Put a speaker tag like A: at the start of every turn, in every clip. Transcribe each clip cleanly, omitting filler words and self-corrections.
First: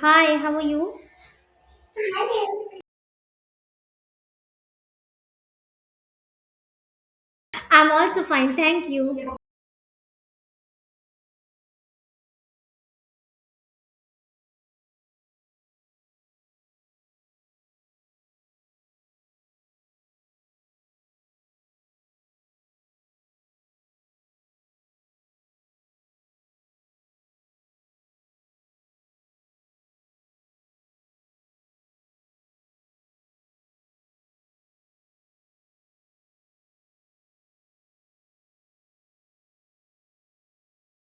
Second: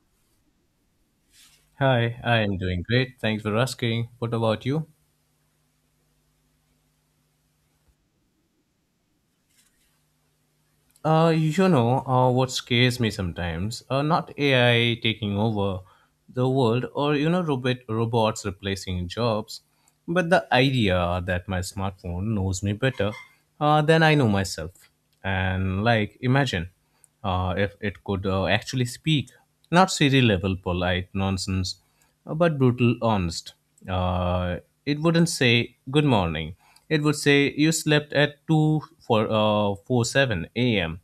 A: Hi, how are you?
B: Hi, I am doing great. Thanks for asking. What about you?
A: I'm also fine, thank you.
B: What scares me sometimes, not AI taking over the world or, robots replacing jobs, but the idea that my smartphone knows me better than I know myself. And, like, imagine if it could actually speak, not Siri level polite nonsense, but brutal honest. Uh, it wouldn't say good morning. It would say you slept at two for four seven a.m.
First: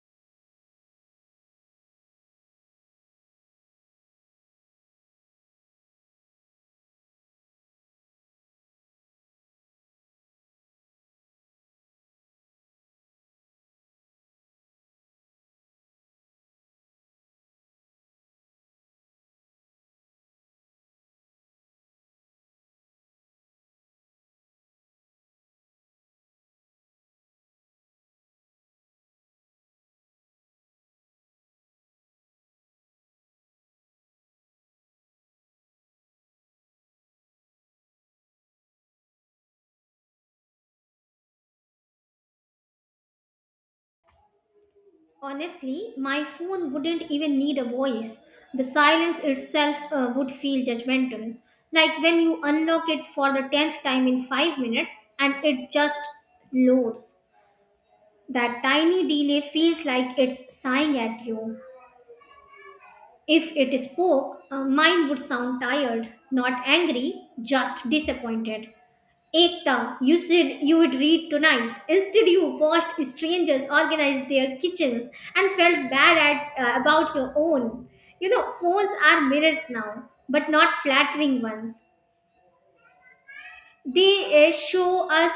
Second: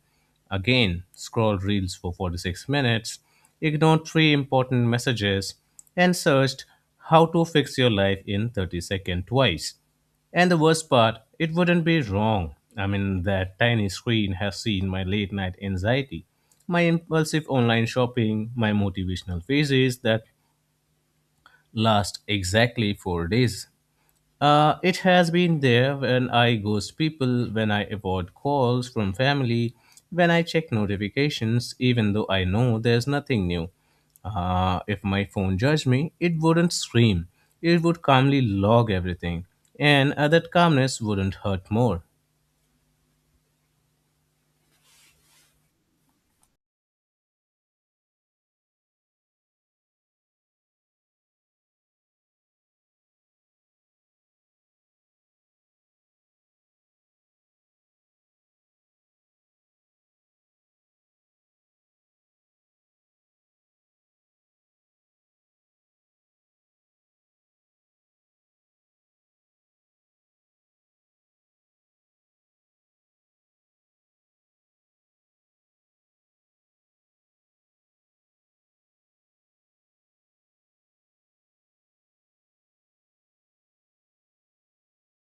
B: Again, scroll reels for 46 minutes, ignored three important messages, and searched how to fix your life in 30 seconds twice. And the worst part, it wouldn't be wrong. I mean, that tiny screen has seen my late night anxiety, my impulsive online shopping, my motivational phases that last exactly 4 days. It has been there when I ghost people, when I avoid calls from family, when I check notifications, even though I know there's nothing new. If my phone judged me, it wouldn't scream. It would calmly log everything, and that calmness wouldn't hurt more.
A: Honestly, my phone wouldn't even need a voice. The silence itself would feel judgmental. Like when you unlock it for the 10th time in 5 minutes and it just loads. That tiny delay feels like it's sighing at you. If it spoke, mine would sound tired, not angry, just disappointed. Ekta, you said you would read tonight. Instead, you watched strangers organize their kitchens and felt bad about your own. You know, phones are mirrors now, but not flattering ones. They show us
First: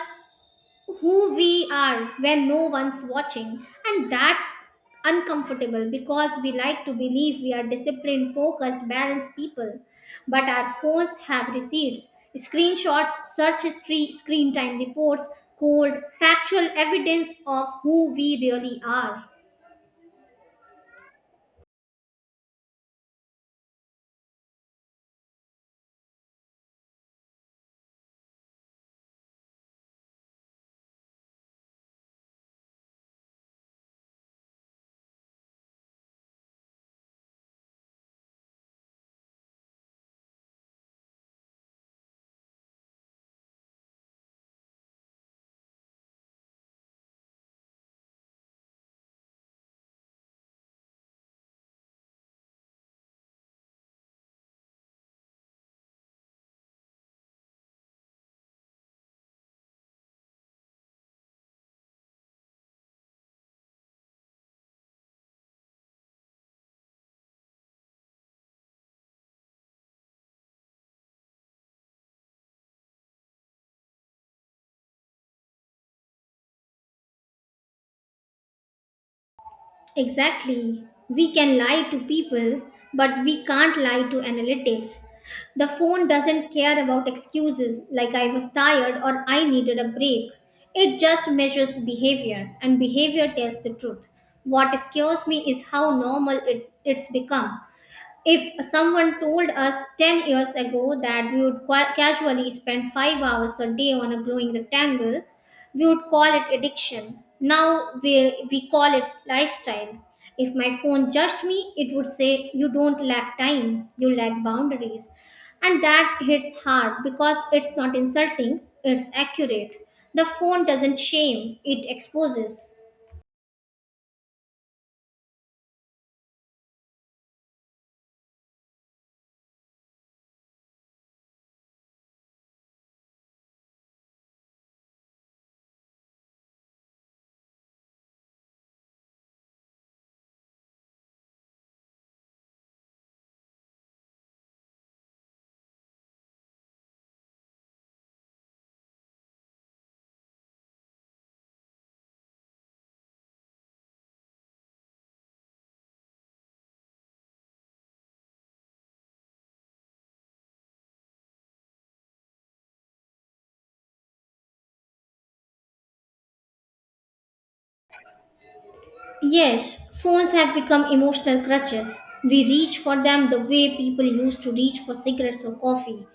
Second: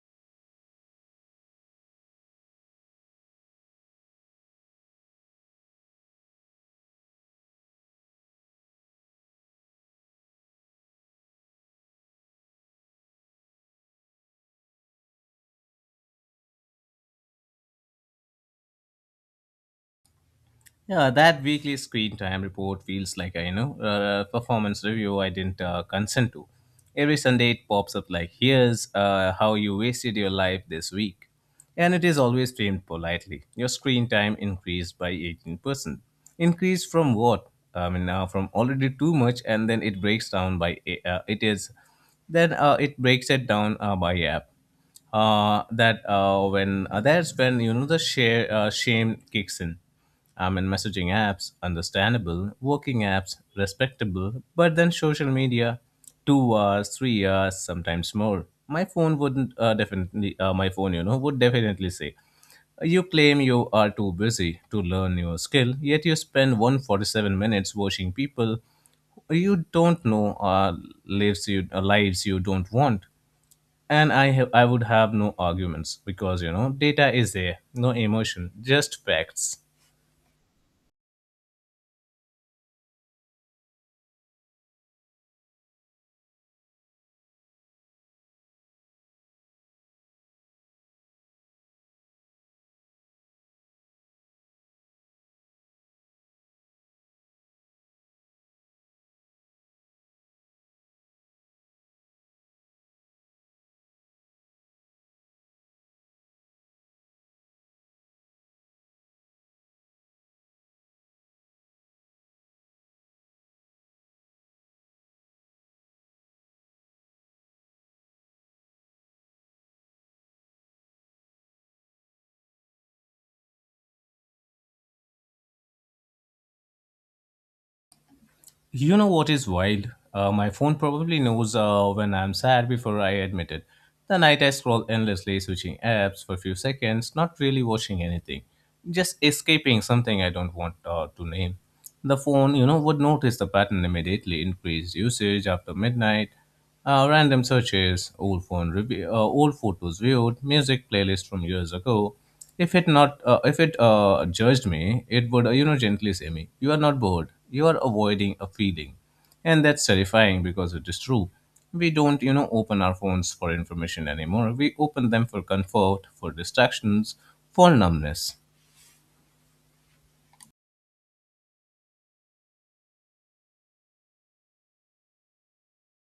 A: who we are when no one's watching, and that's uncomfortable because we like to believe we are disciplined, focused, balanced people, but our phones have receipts: screenshots, search history, screen time reports, cold, factual evidence of who we really are.
B: Yeah, that weekly screen time report feels like a performance review I didn't consent to. Every Sunday it pops up like, "Here's how you wasted your life this week," and it is always framed politely. Your screen time increased by 18%. Increased from what? I mean, from already too much, and then it breaks it down by app, that's when the share shame kicks in. I mean, messaging apps, understandable, working apps, respectable, but then social media, 2 hours, 3 hours, sometimes more. My phone wouldn't definitely, My phone would definitely say, you claim you are too busy to learn your skill, yet you spend 147 minutes watching people you don't know lives you don't want, and I would have no arguments because data is there, no emotion, just facts.
A: Exactly. We can lie to people, but we can't lie to analytics. The phone doesn't care about excuses like I was tired or I needed a break. It just measures behavior, and behavior tells the truth. What scares me is how normal it's become. If someone told us 10 years ago that we would casually spend 5 hours a day on a glowing rectangle, we would call it addiction. Now we call it lifestyle. If my phone judged me, it would say, "You don't lack time, you lack boundaries." And that hits hard because it's not insulting, it's accurate. The phone doesn't shame, it exposes.
B: You know what is wild, my phone probably knows when I'm sad before I admit it. The night I scroll endlessly, switching apps for a few seconds, not really watching anything, just escaping something I don't want to name. The phone would notice the pattern immediately, increased usage after midnight. Random searches, old phone review, old photos viewed, music playlist from years ago. If it judged me, it would gently say me, you are not bored, you are avoiding a feeling, and that's terrifying because it is true. We don't open our phones for information anymore. We open them for comfort, for distractions, for numbness.
A: Yes, phones have become emotional crutches. We reach for them the way people used to reach for cigarettes or coffee.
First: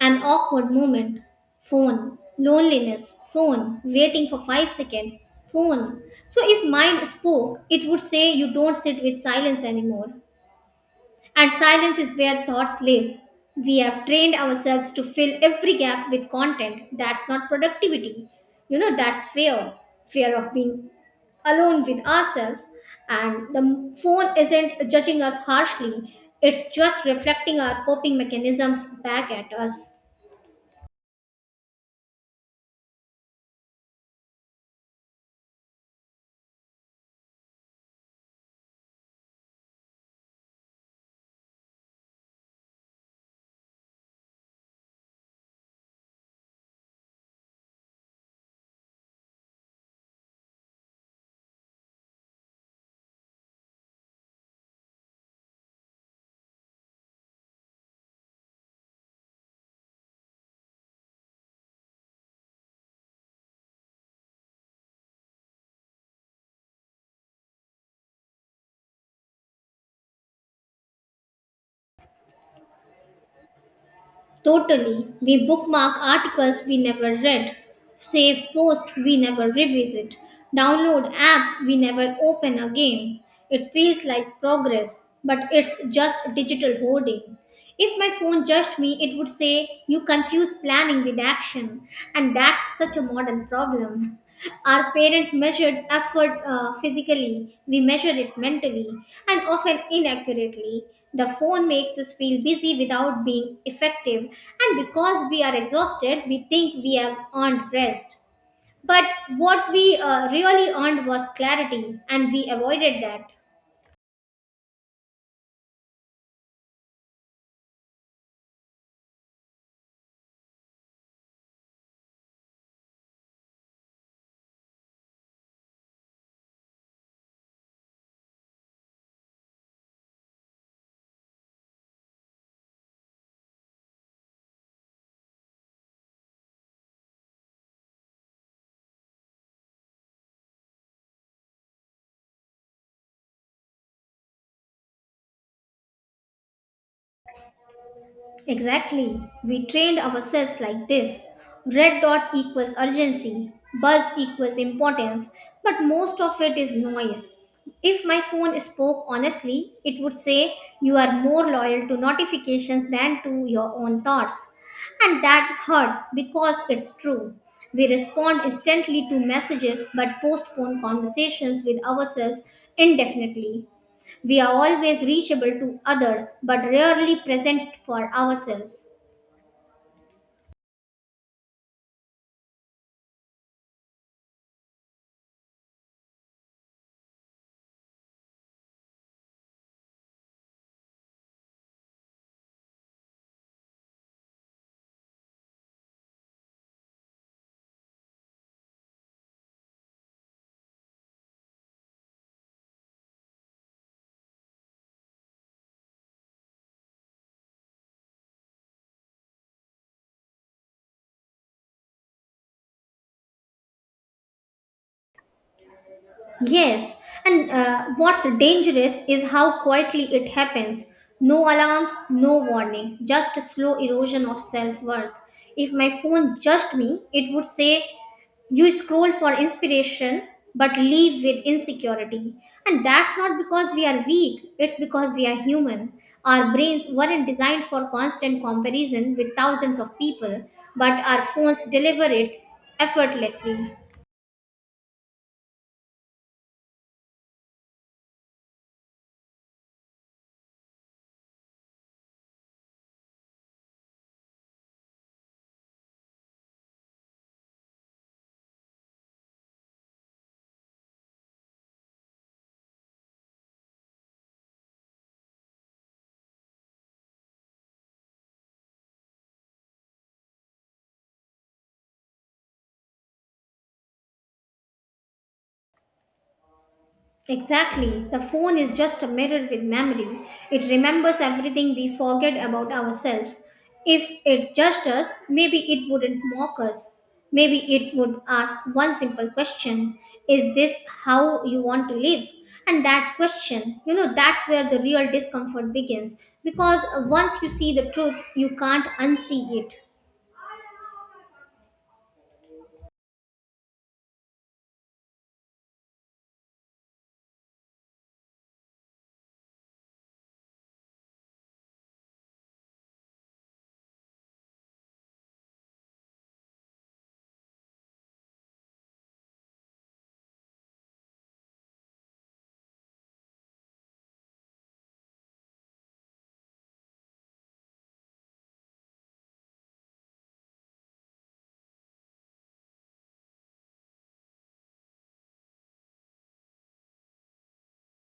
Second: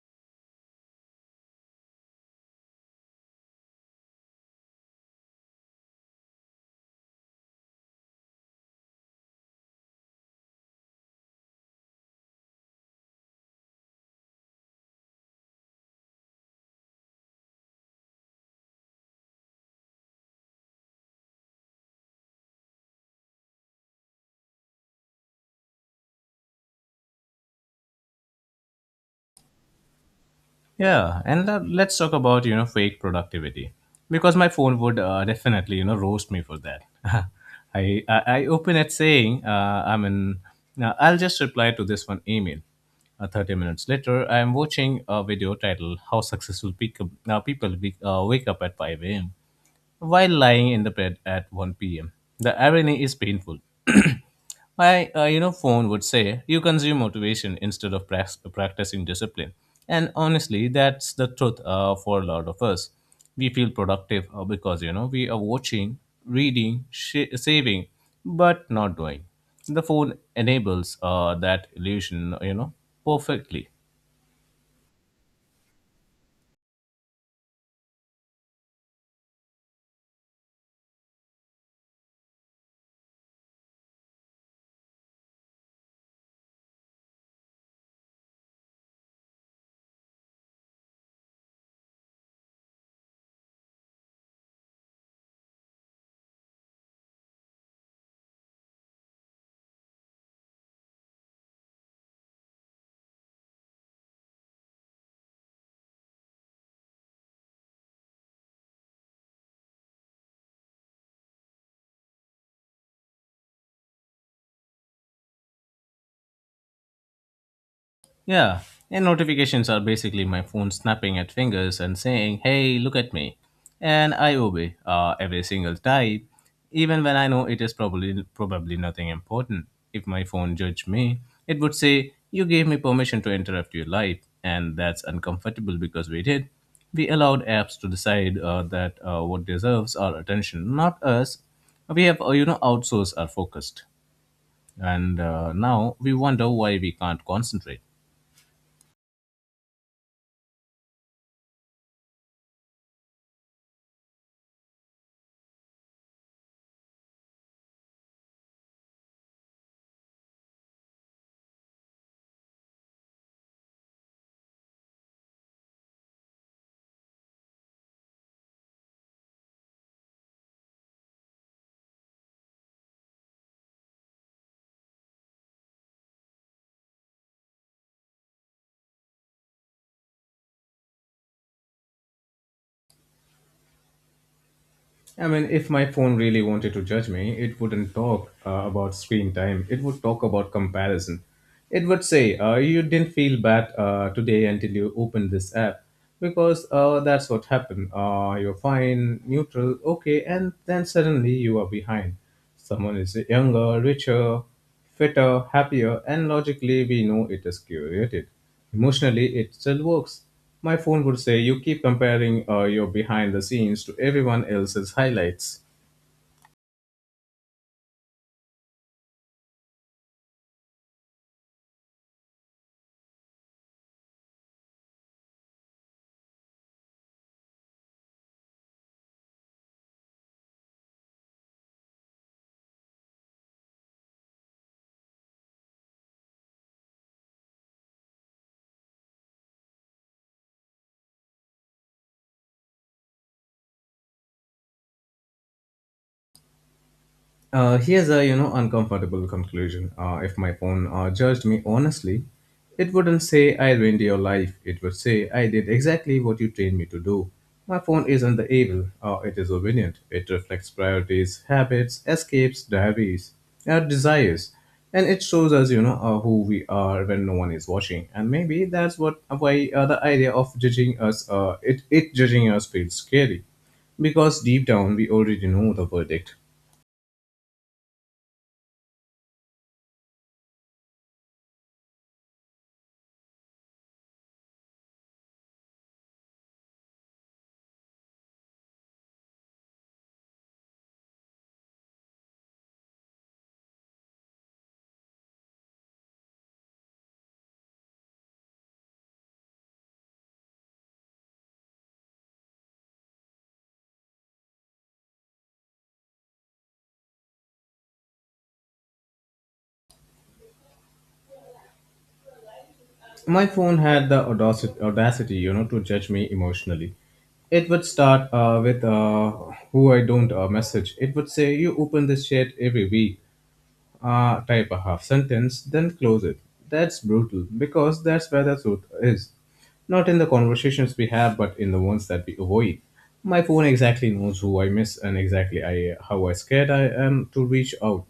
A: An awkward moment. Phone. Loneliness. Phone. Waiting for 5 seconds. Phone. So if mind spoke, it would say you don't sit with silence anymore. And silence is where thoughts live. We have trained ourselves to fill every gap with content. That's not productivity. You know, that's fear. Fear of being alone with ourselves, and the phone isn't judging us harshly, it's just reflecting our coping mechanisms back at us.
B: Yeah, and let's talk about fake productivity because my phone would definitely roast me for that. I open it saying I'm in. Now I'll just reply to this one email. 30 minutes later, I am watching a video titled "How Successful Wake Up at 5 a.m." while lying in the bed at 1 p.m. The irony is painful. My phone would say you consume motivation instead of practicing discipline. And honestly, that's the truth for a lot of us. We feel productive because, we are watching, reading, saving, but not doing. The phone enables that illusion, perfectly.
A: Totally. We bookmark articles we never read, save posts we never revisit, download apps we never open again. It feels like progress, but it's just digital hoarding. If my phone judged me, it would say, "You confuse planning with action." And that's such a modern problem. Our parents measured effort physically, we measure it mentally, and often inaccurately. The phone makes us feel busy without being effective, and because we are exhausted, we think we have earned rest. But what we really earned was clarity, and we avoided that.
B: Yeah, and notifications are basically my phone snapping at fingers and saying, hey, look at me. And I obey every single time, even when I know it is probably nothing important. If my phone judged me, it would say, you gave me permission to interrupt your life. And that's uncomfortable because we did. We allowed apps to decide that what deserves our attention, not us. We have, outsourced our focused. And now we wonder why we can't concentrate.
A: Exactly. We trained ourselves like this. Red dot equals urgency, buzz equals importance, but most of it is noise. If my phone spoke honestly, it would say you are more loyal to notifications than to your own thoughts. And that hurts because it's true. We respond instantly to messages but postpone conversations with ourselves indefinitely. We are always reachable to others but rarely present for ourselves.
B: I mean, if my phone really wanted to judge me, it wouldn't talk about screen time. It would talk about comparison. It would say, you didn't feel bad today until you opened this app. Because That's what happened. You're fine, neutral, okay, and then suddenly you are behind. Someone is younger, richer, fitter, happier, and logically we know it is curated. Emotionally, it still works. My phone would say you keep comparing your behind the scenes to everyone else's highlights.
A: Yes, and what's dangerous is how quietly it happens. No alarms, no warnings, just a slow erosion of self worth. If my phone judged me, it would say, you scroll for inspiration but leave with insecurity, and that's not because we are weak, it's because we are human. Our brains weren't designed for constant comparison with thousands of people, but our phones deliver it effortlessly.
B: Here's a uncomfortable conclusion. If my phone judged me honestly, it wouldn't say I ruined your life. It would say I did exactly what you trained me to do. My phone isn't the evil. It is obedient. It reflects priorities, habits, escapes, diaries, our desires, and it shows us who we are when no one is watching. And maybe that's what why the idea of judging us feels scary because deep down we already know the verdict.
A: Exactly. The phone is just a mirror with memory. It remembers everything we forget about ourselves. If it judged us, maybe it wouldn't mock us. Maybe it would ask one simple question: Is this how you want to live? And that question, you know, that's where the real discomfort begins. Because once you see the truth, you can't unsee it.
B: My phone had the audacity, to judge me emotionally. It would start with who I don't message. It would say, you open this chat every week, type a half sentence, then close it. That's brutal because that's where the truth is. Not in the conversations we have, but in the ones that we avoid. My phone exactly knows who I miss and exactly how I scared I am to reach out.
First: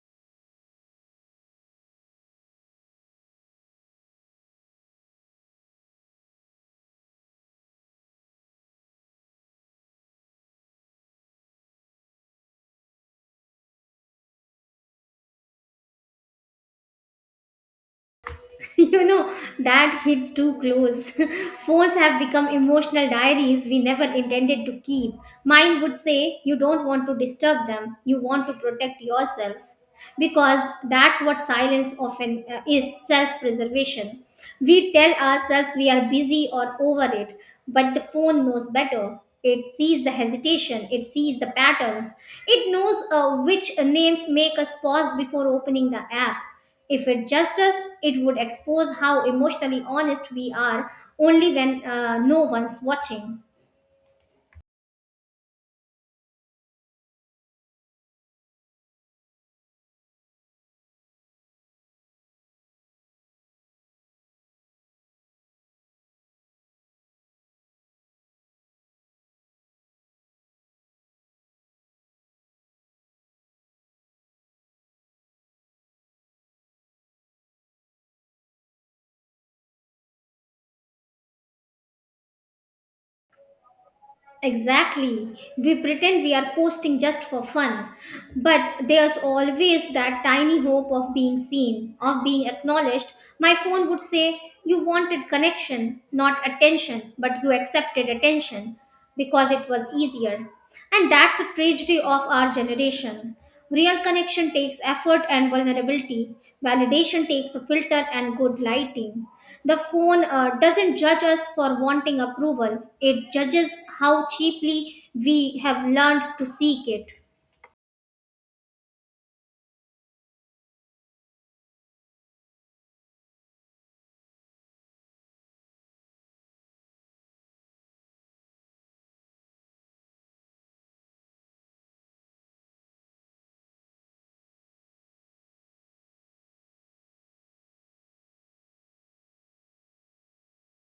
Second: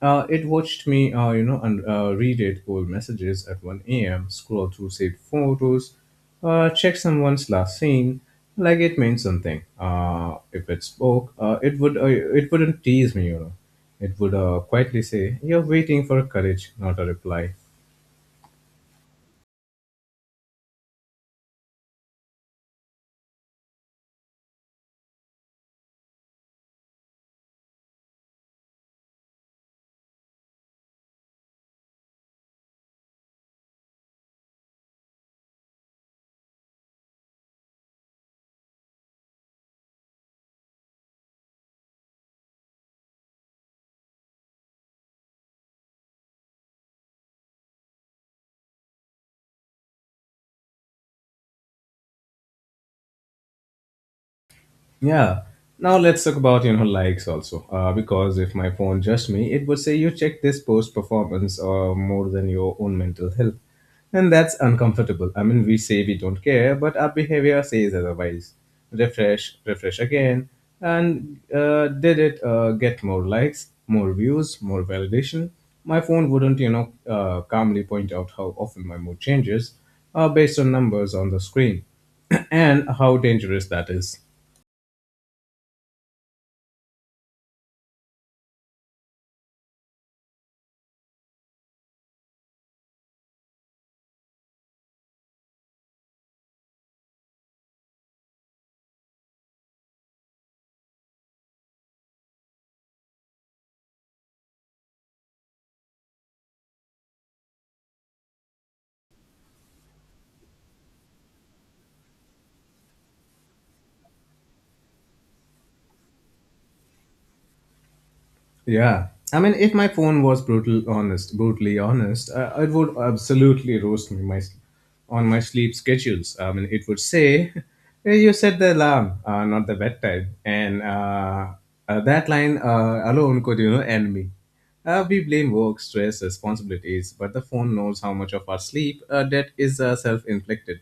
B: It watched me, and read it old messages at 1 a.m., scroll through saved photos, check someone's last scene, like it means something. If it spoke, it wouldn't tease me. It would quietly say, "You're waiting for courage, not a reply."
A: You know, that hit too close. Phones have become emotional diaries we never intended to keep. Mine would say, "You don't want to disturb them, you want to protect yourself, because that's what silence often is: self preservation." We tell ourselves we are busy or over it, but the phone knows better. It sees the hesitation, it sees the patterns, it knows which names make us pause before opening the app. If it judged us, it would expose how emotionally honest we are only when no one's watching.
B: Yeah. Now let's talk about likes also, because if my phone judged me, it would say you check this post performance or more than your own mental health, and that's uncomfortable. I mean, we say we don't care, but our behavior says otherwise. Refresh, refresh again, and did it get more likes, more views, more validation? My phone wouldn't calmly point out how often my mood changes, based on numbers on the screen, and how dangerous that is.
A: Exactly. We pretend we are posting just for fun, but there's always that tiny hope of being seen, of being acknowledged. My phone would say, "You wanted connection, not attention, but you accepted attention because it was easier." And that's the tragedy of our generation. Real connection takes effort and vulnerability, validation takes a filter and good lighting. The phone doesn't judge us for wanting approval, it judges how cheaply we have learned to seek it.
B: Yeah. I mean, if my phone was brutally honest, it would absolutely roast me on my sleep schedules. I mean, it would say, "Hey, you set the alarm, not the bedtime," and that line alone could, end me. We blame work, stress, responsibilities, but the phone knows how much of our sleep debt is self-inflicted.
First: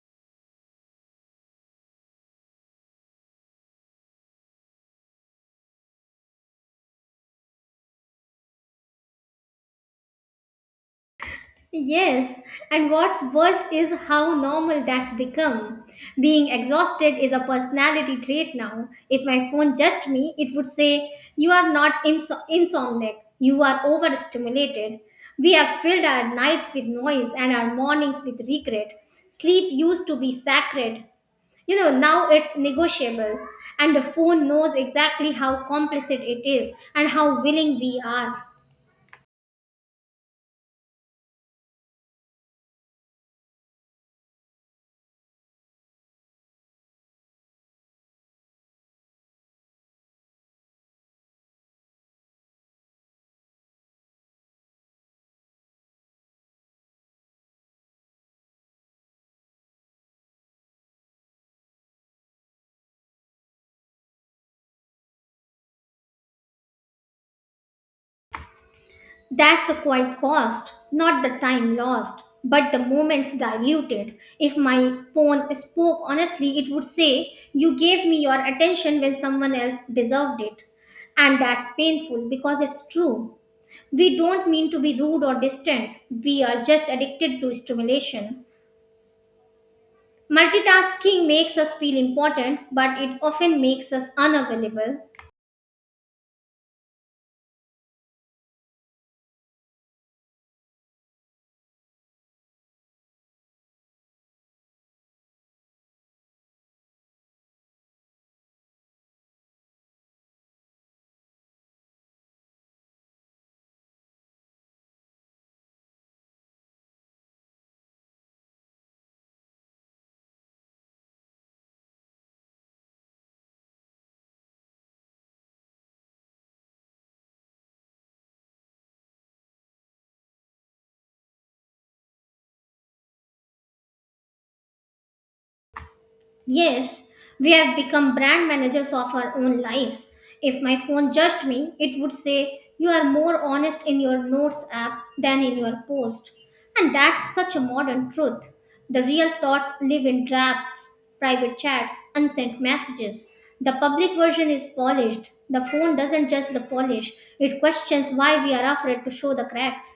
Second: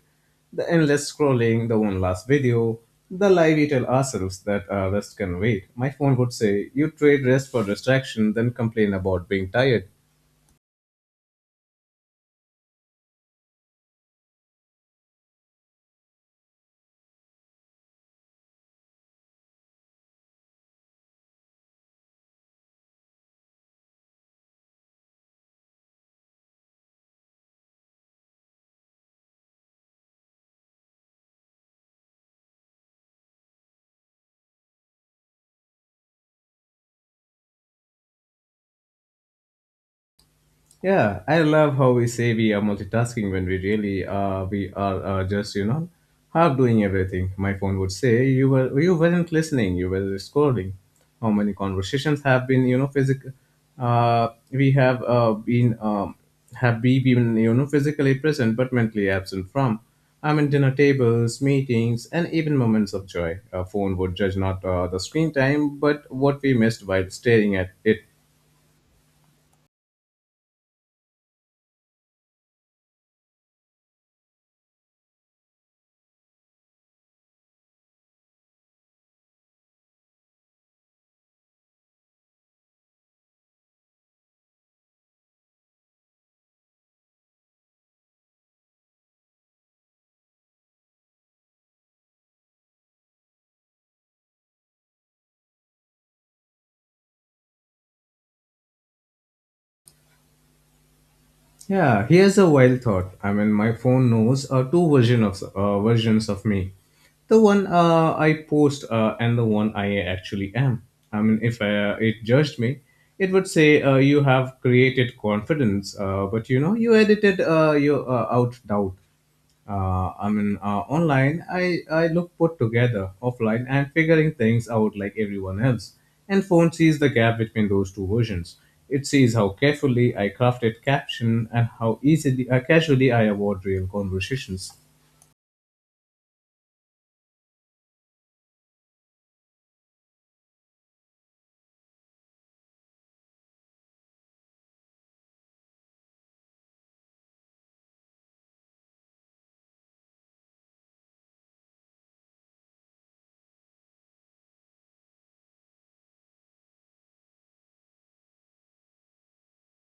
B: The endless scrolling, the one last video, the lie we tell ourselves that our rest can wait. My phone would say, you trade rest for distraction, then complain about being tired.
A: Yes, and what's worse is how normal that's become. Being exhausted is a personality trait now. If my phone judged me, it would say, "You are not insomniac, you are overstimulated." We have filled our nights with noise and our mornings with regret. Sleep used to be sacred, you know, now it's negotiable, and the phone knows exactly how complicit it is and how willing we are.
B: Yeah, I love how we say we are multitasking when we are just half doing everything. My phone would say you weren't listening, you were scrolling. How many conversations have been physical? We have been have we been physically present but mentally absent from. I mean, dinner tables, meetings, and even moments of joy. A phone would judge not the screen time but what we missed while staring at it.
A: That's the quiet cost, not the time lost but the moments diluted. If my phone spoke honestly, it would say you gave me your attention when someone else deserved it, and that's painful because it's true. We don't mean to be rude or distant, we are just addicted to stimulation. Multitasking makes us feel important, but it often makes us unavailable.
B: Yeah, here's a wild thought. I mean, my phone knows two versions of me. The one I post and the one I actually am. I mean, if it judged me, it would say you have created confidence, but you edited your out doubt. I mean, online, I look put together. Offline, I'm figuring things out like everyone else. And phone sees the gap between those two versions. It sees how carefully I crafted caption and how casually I avoid real conversations.
A: Yes, we have become brand managers of our own lives. If my phone judged me, it would say, "You are more honest in your notes app than in your post." And that's such a modern truth. The real thoughts live in drafts, private chats, unsent messages. The public version is polished. The phone doesn't judge the polish, it questions why we are afraid to show the cracks.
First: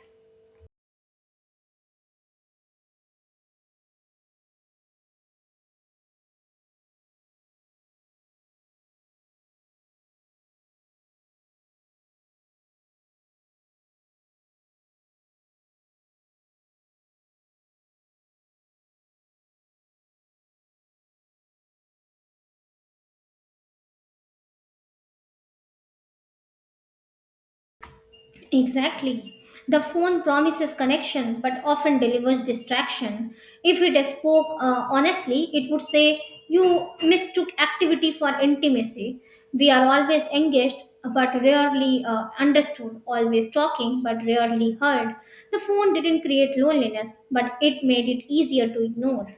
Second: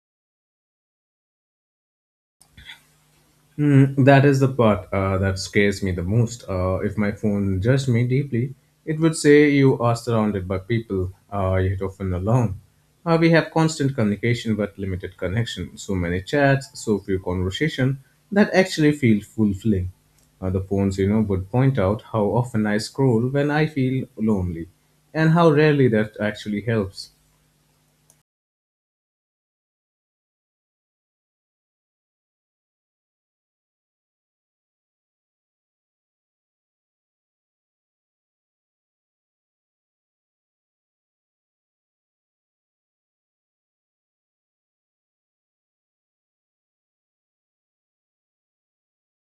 B: That is the part that scares me the most. If my phone judged me deeply, it would say you are surrounded by people, yet often alone. We have constant communication but limited connection, so many chats, so few conversation that actually feel fulfilling. The phones, would point out how often I scroll when I feel lonely, and how rarely that actually helps.
A: Exactly. The phone promises connection but often delivers distraction. If it spoke honestly, it would say, "You mistook activity for intimacy." We are always engaged but rarely understood, always talking but rarely heard. The phone didn't create loneliness, but it made it easier to ignore.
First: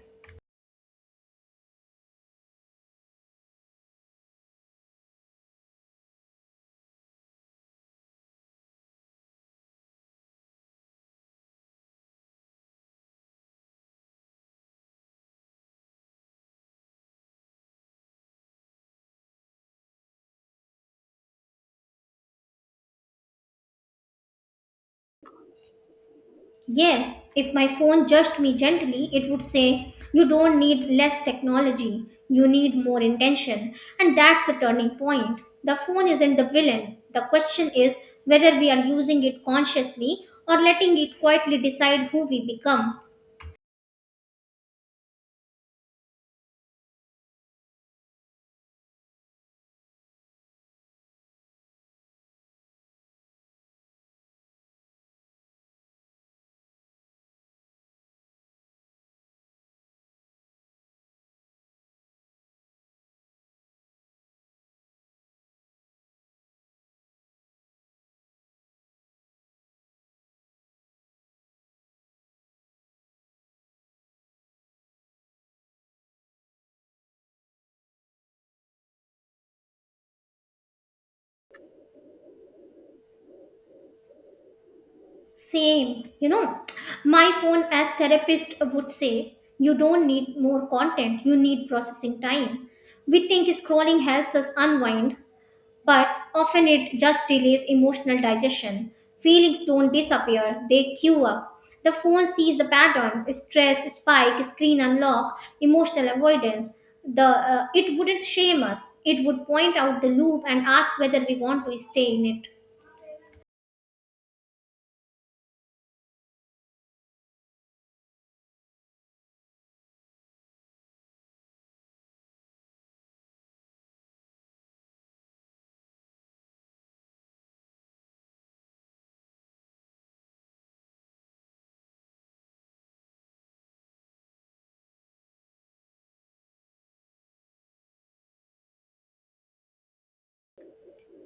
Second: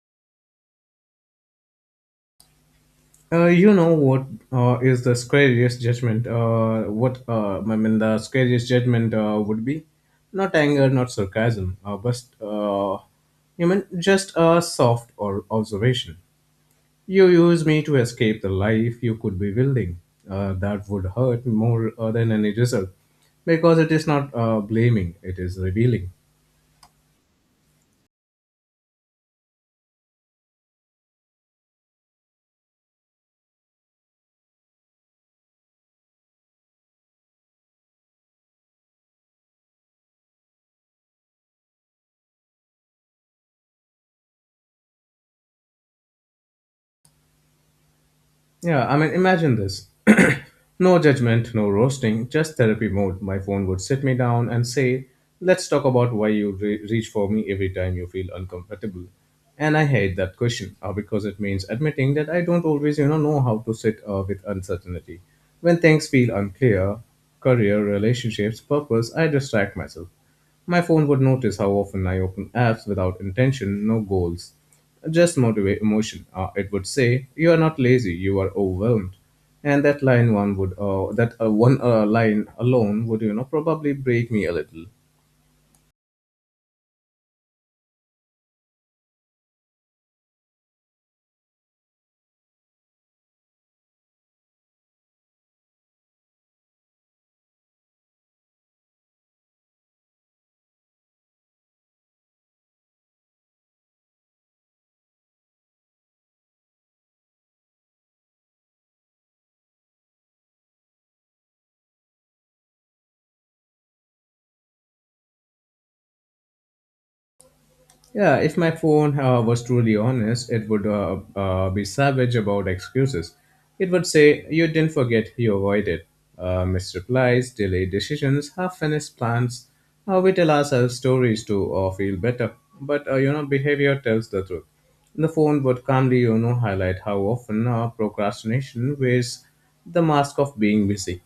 B: You know what is the scariest judgment? What I mean, the scariest judgment would be not anger, not sarcasm, but you mean just a soft or observation. You use me to escape the life you could be building. That would hurt more than any result, because it is not blaming; it is revealing.
A: Yes, if my phone judged me gently, it would say, "You don't need less technology, you need more intention." And that's the turning point. The phone isn't the villain. The question is whether we are using it consciously or letting it quietly decide who we become.
B: Yeah, I mean, imagine this. No judgment, no roasting, just therapy mode. My phone would sit me down and say, let's talk about why you reach for me every time you feel uncomfortable. And I hate that question because it means admitting that I don't always, you know how to sit with uncertainty. When things feel unclear, career, relationships, purpose, I distract myself. My phone would notice how often I open apps without intention, no goals, just motivate emotion. It would say, "You are not lazy. You are overwhelmed," and that line one would, that one line alone would, you know, probably break me a little.
A: Same, you know, my phone, as therapist, would say, you don't need more content, you need processing time. We think scrolling helps us unwind, but often it just delays emotional digestion. Feelings don't disappear, they queue up. The phone sees the pattern: stress, spike, screen unlock, emotional avoidance. It wouldn't shame us, it would point out the loop and ask whether we want to stay in it.
B: Yeah, if my phone was truly honest, it would be savage about excuses. It would say, you didn't forget, you avoided. Missed replies, delayed decisions, half finished plans. We tell ourselves stories to feel better. But behavior tells the truth. The phone would calmly, you know, highlight how often procrastination wears the mask of being busy.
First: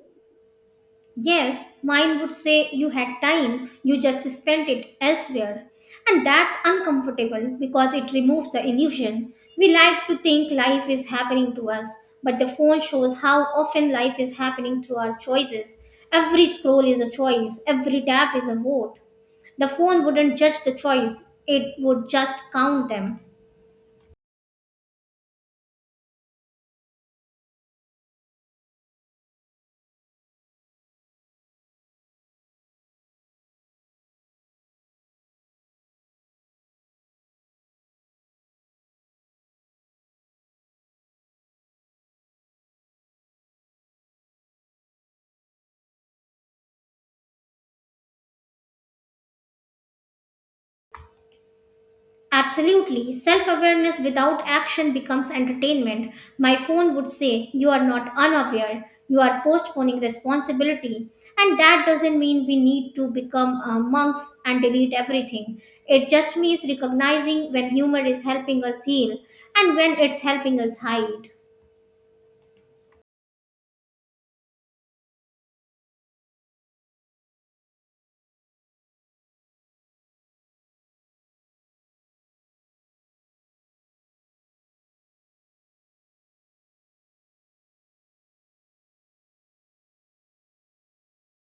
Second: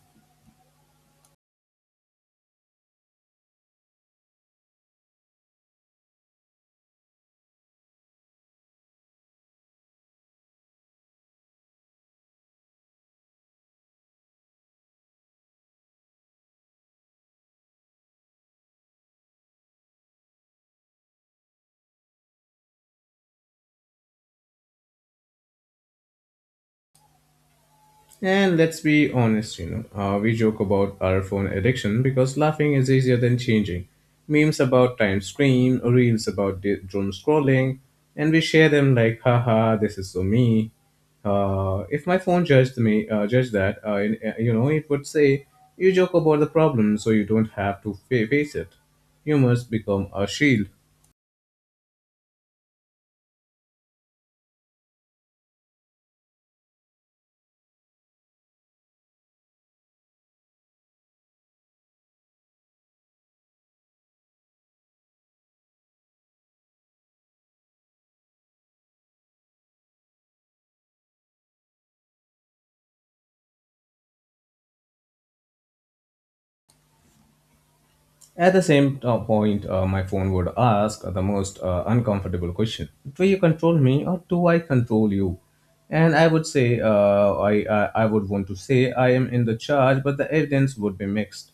A: Yes, mine would say you had time, you just spent it elsewhere. And that's uncomfortable because it removes the illusion. We like to think life is happening to us, but the phone shows how often life is happening through our choices. Every scroll is a choice, every tap is a vote. The phone wouldn't judge the choice, it would just count them.
B: And let's be honest, we joke about our phone addiction because laughing is easier than changing. Memes about time screen, reels about doom scrolling, and we share them like, haha, this is so me. If my phone judged me, judged that, it would say, you joke about the problem so you don't have to face it. Humors become a shield.
A: Absolutely. Self awareness without action becomes entertainment. My phone would say, "You are not unaware, you are postponing responsibility." And that doesn't mean we need to become monks and delete everything. It just means recognizing when humor is helping us heal and when it's helping us hide.
B: At the same point, my phone would ask the most uncomfortable question: do you control me or do I control you? And I would say, I would want to say I am in the charge, but the evidence would be mixed.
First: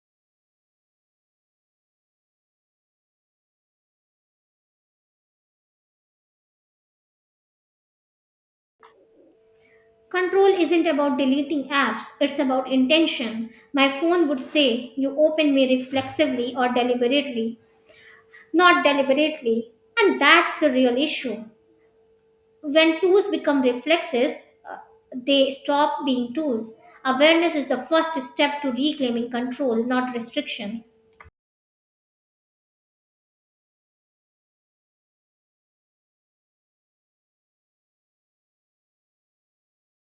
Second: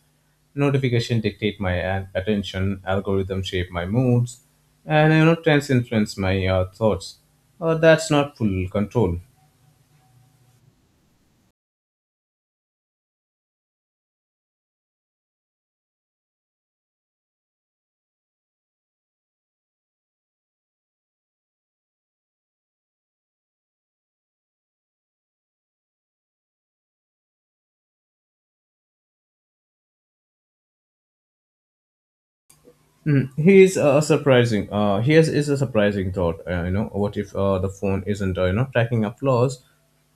B: Notification dictate my attention, algorithm shape my moods, and you know, trends influence my thoughts. That's not full control.
A: Control isn't about deleting apps, it's about intention. My phone would say, You open me reflexively or deliberately. Not deliberately. And that's the real issue. When tools become reflexes, uh, they stop being tools. Awareness is the first step to reclaiming control, not restriction.
B: Mm, he is surprising. Here's is a surprising thought. You know, what if the phone isn't, you know, tracking our flaws,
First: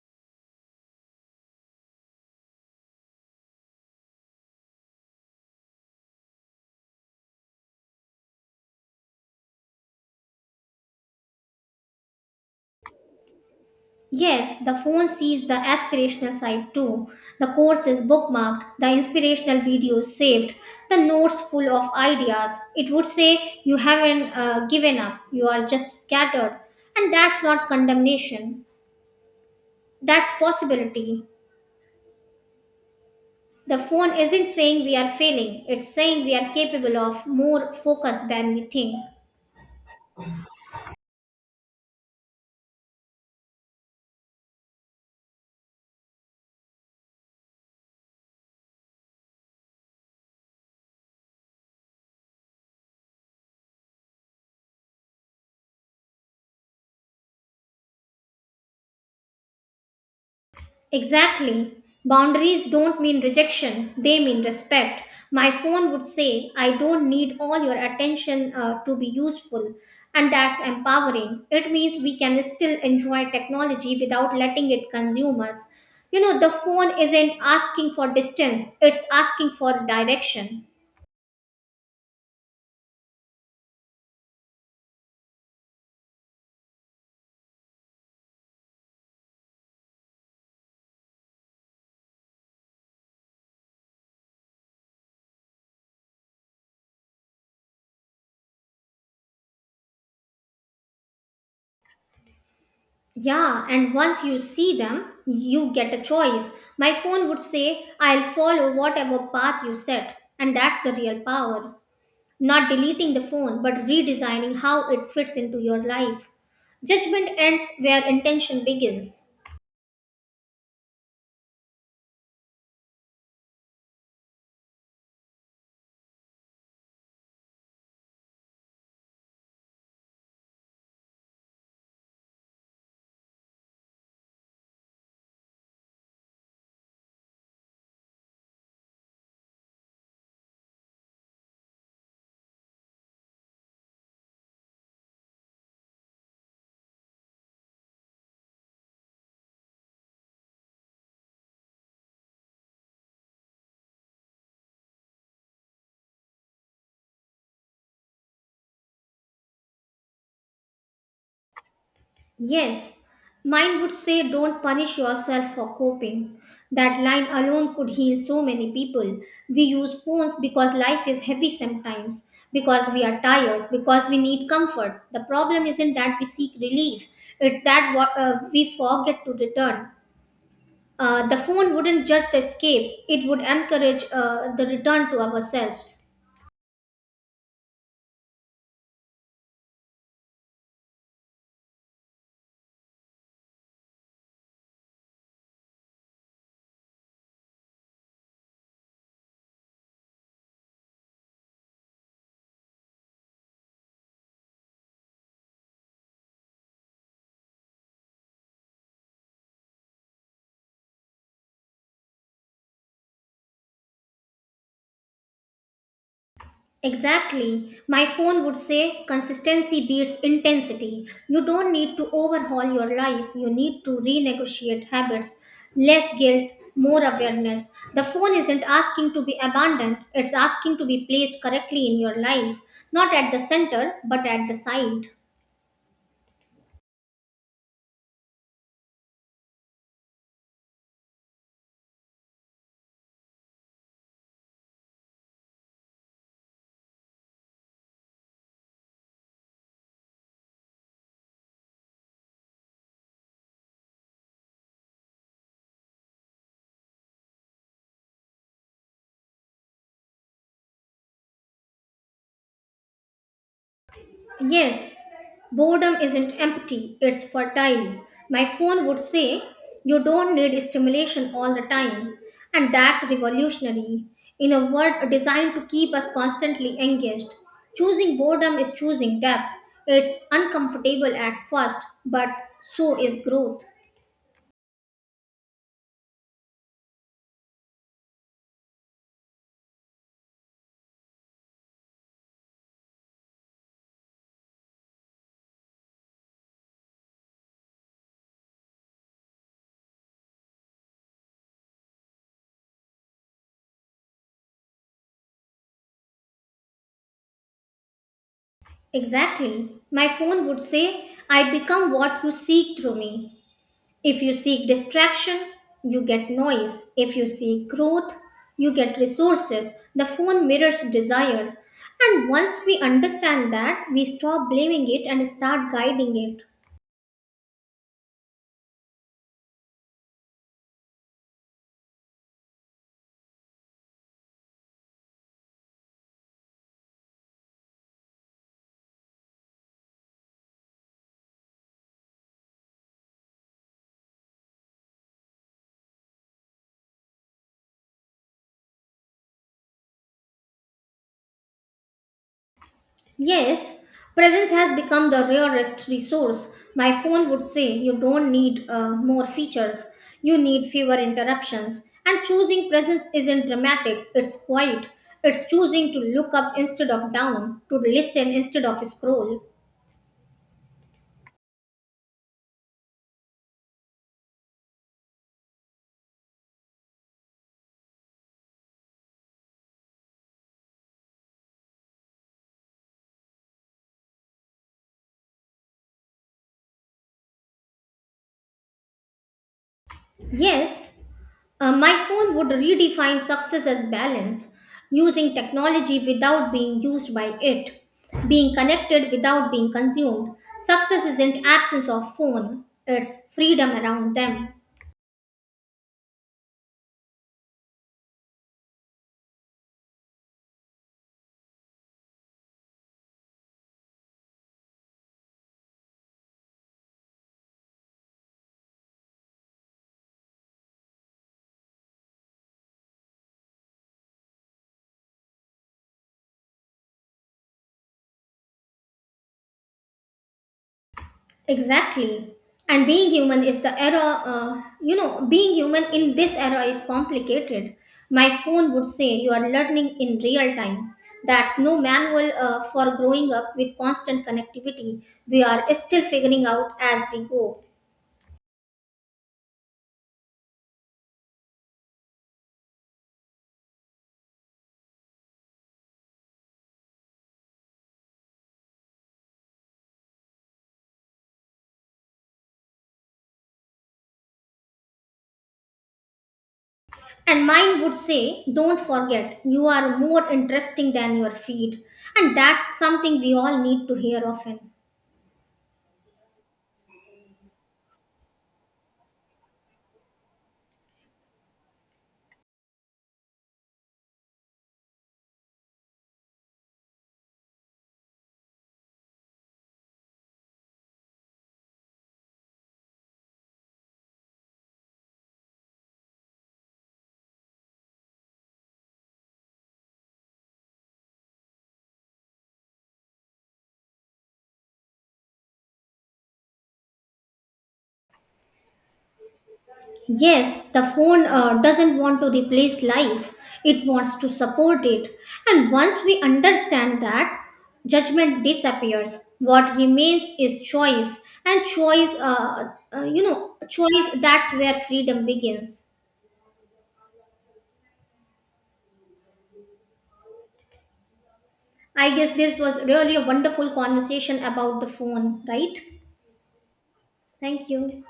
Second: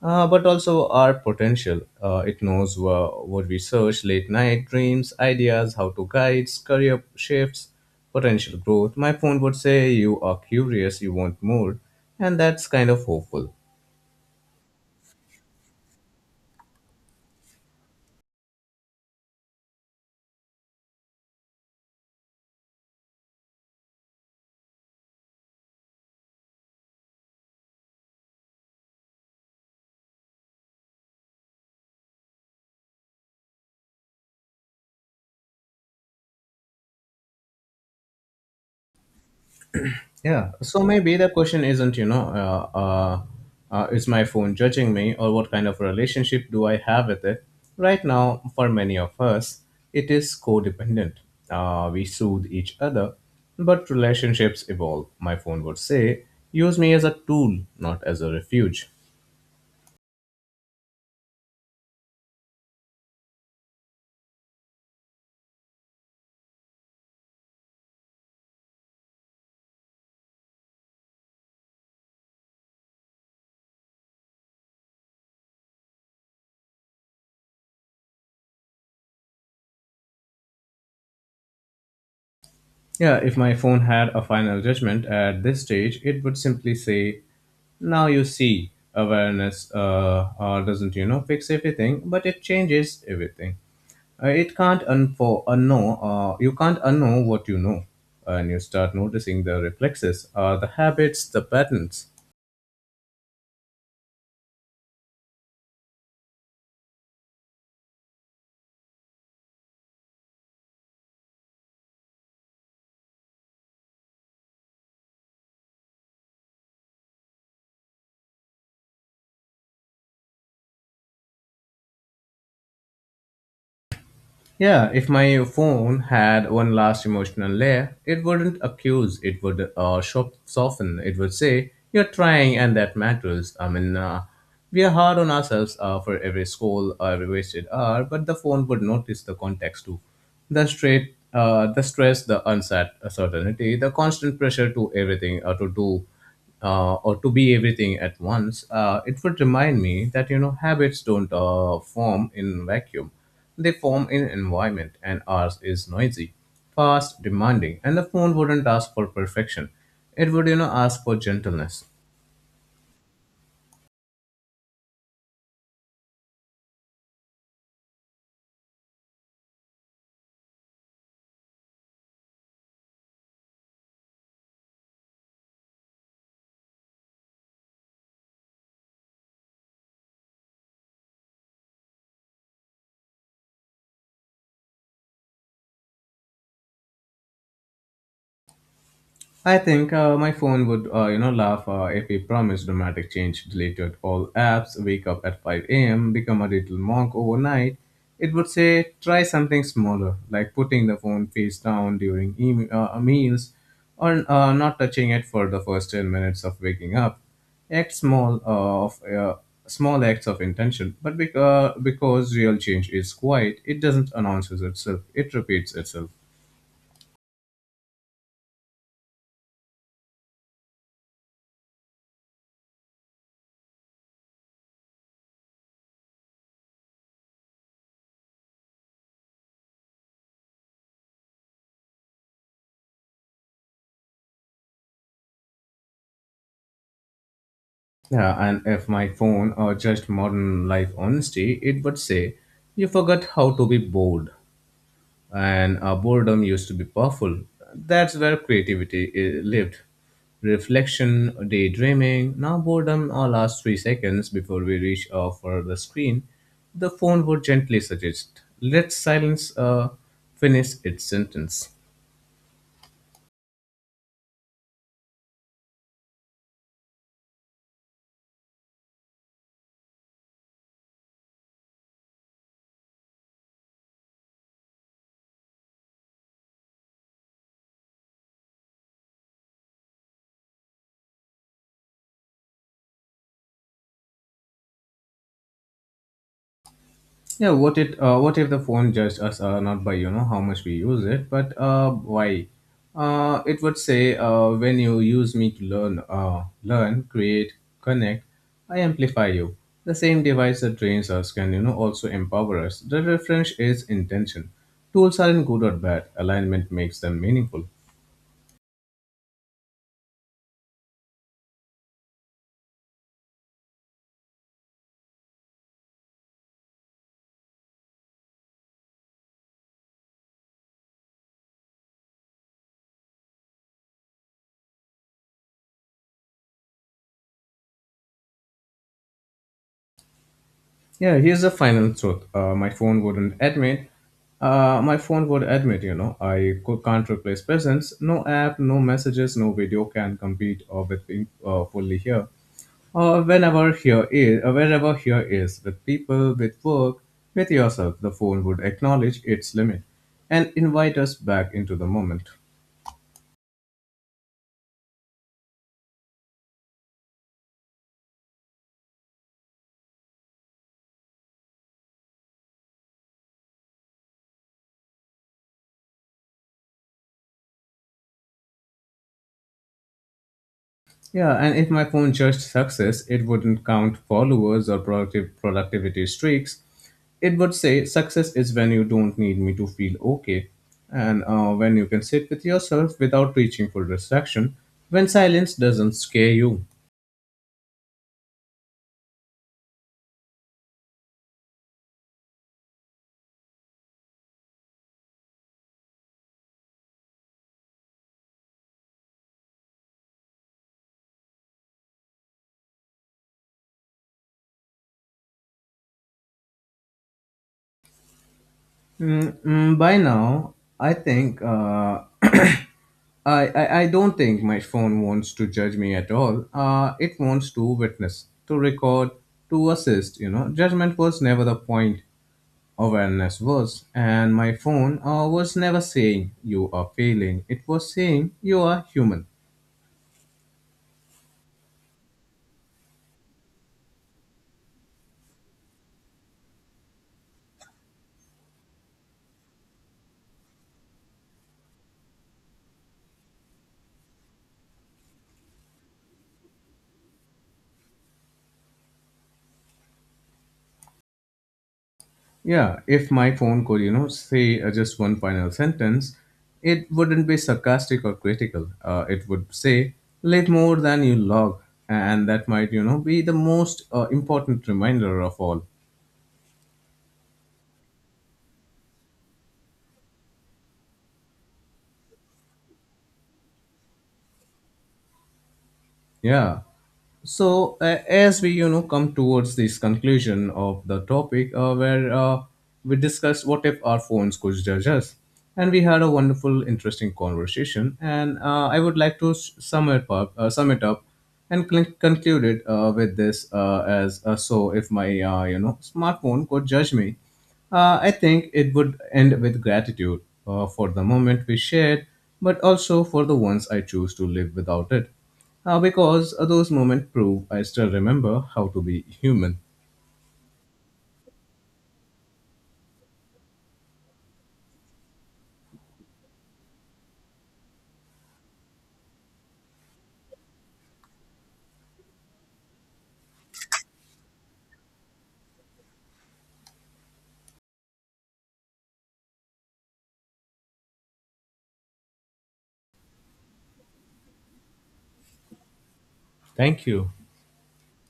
B: but also our potential. It knows what we search: late night dreams, ideas, how to guides, career shifts, potential growth. My phone would say, "You are curious. You want more," and that's kind of hopeful.
A: Yes, the phone sees the aspirational side too. The course is bookmarked, the inspirational videos saved, the notes full of ideas. It would say, "You haven't given up, you are just scattered." And that's not condemnation, that's possibility. The phone isn't saying we are failing, it's saying we are capable of more focus than we think.
B: Yeah, so maybe the question isn't, is my phone judging me or what kind of relationship do I have with it? Right now, for many of us, it is codependent. We soothe each other, but relationships evolve. My phone would say, use me as a tool, not as a refuge.
A: Exactly. Boundaries don't mean rejection, they mean respect. My phone would say, "I don't need all your attention to be useful," and that's empowering. It means we can still enjoy technology without letting it consume us. You know, the phone isn't asking for distance, it's asking for direction.
B: Yeah, if my phone had a final judgment at this stage, it would simply say, now you see awareness doesn't, you know, fix everything but it changes everything. It can't unknow. You can't unknow what you know, and you start noticing the reflexes, the habits, the patterns.
A: Yeah, and once you see them, you get a choice. My phone would say, "I'll follow whatever path you set." And that's the real power. Not deleting the phone, but redesigning how it fits into your life. Judgment ends where intention begins.
B: Yeah, if my phone had one last emotional layer, it wouldn't accuse, it would soften, it would say, you're trying and that matters. I mean, we are hard on ourselves for every scroll, every wasted hour, but the phone would notice the context too. The stress, the uncertainty, the constant pressure to everything, to do, or to be everything at once, it would remind me that, you know, habits don't form in vacuum. They form in an environment, and ours is noisy, fast, demanding, and the phone wouldn't ask for perfection. It would, you know, ask for gentleness.
A: Yes, mine would say don't punish yourself for coping. That line alone could heal so many people. We use phones because life is heavy sometimes, because we are tired, because we need comfort. The problem isn't that we seek relief, it's that we forget to return. The phone wouldn't just escape, it would encourage the return to ourselves.
B: I think my phone would, you know, laugh if we promised dramatic change, deleted all apps, wake up at 5 a.m., become a little monk overnight. It would say, try something smaller, like putting the phone face down during meals or not touching it for the first 10 minutes of waking up. Act small of Small acts of intention, but because real change is quiet, it doesn't announces itself, it repeats itself.
A: Exactly. My phone would say consistency beats intensity. You don't need to overhaul your life, you need to renegotiate habits. Less guilt, more awareness. The phone isn't asking to be abandoned, it's asking to be placed correctly in your life, not at the center, but at the side.
B: Yeah, and if my phone or just modern life honesty, it would say, you forgot how to be bored. And boredom used to be powerful. That's where creativity lived. Reflection, daydreaming. Now, boredom all lasts 3 seconds before we reach for the screen. The phone would gently suggest, let silence finish its sentence.
A: Yes, boredom isn't empty, it's fertile. My phone would say, "You don't need stimulation all the time." And that's revolutionary. In a world designed to keep us constantly engaged, choosing boredom is choosing depth. It's uncomfortable at first, but so is growth.
B: Yeah, what if the phone judged us not by, you know, how much we use it, but why? It would say when you use me to learn, create, connect, I amplify you. The same device that trains us can, you know, also empower us. The difference is intention. Tools aren't good or bad. Alignment makes them meaningful.
A: Exactly. My phone would say, "I become what you seek through me." If you seek distraction, you get noise. If you seek growth, you get resources. The phone mirrors desire. And once we understand that, we stop blaming it and start guiding it.
B: Yeah, here's the final truth. My phone wouldn't admit. My phone would admit, you know, I can't replace presence. No app, no messages, no video can compete with being fully here. Or whenever here is, wherever here is, with people, with work, with yourself, the phone would acknowledge its limit and invite us back into the moment.
A: Yes, presence has become the rarest resource. My phone would say you don't need more features, you need fewer interruptions. And choosing presence isn't dramatic, it's quiet. It's choosing to look up instead of down, to listen instead of scroll.
B: Yeah, and if my phone judged success, it wouldn't count followers or productive productivity streaks. It would say success is when you don't need me to feel okay, and when you can sit with yourself without reaching for distraction, when silence doesn't scare you.
A: Yes, my phone would redefine success as balance, using technology without being used by it, being connected without being consumed. Success isn't absence of phone, it's freedom around them.
B: Mm, mm, by now, I think I don't think my phone wants to judge me at all. It wants to witness, to record, to assist. You know, judgment was never the point. Awareness was. And my phone was never saying you are failing, it was saying you are human.
A: Exactly. And being human is the era, you know, being human in this era is complicated. My phone would say you are learning in real time. That's no manual for growing up with constant connectivity. We are still figuring out as we go.
B: Yeah, if my phone could, you know, say just one final sentence, it wouldn't be sarcastic or critical. It would say, live more than you log. And that might, you know, be the most important reminder of all.
A: And mine would say, don't forget, you are more interesting than your feed. And that's something we all need to hear often.
B: Yeah. So as we, you know, come towards this conclusion of the topic, where we discussed what if our phones could judge us, and we had a wonderful, interesting conversation. And I would like to sum it up, and conclude it with this as so if my, you know, smartphone could judge me, I think it would end with gratitude for the moment we shared, but also for the ones I choose to live without it. Because those moments prove I still remember how to be human.
A: Yes, the phone doesn't want to replace life, it wants to support it. And once we understand that, judgment disappears. What remains is choice, and you know, choice, that's where freedom begins. I guess this was really a wonderful conversation about the phone, right?
B: Thank you.
A: Thank you.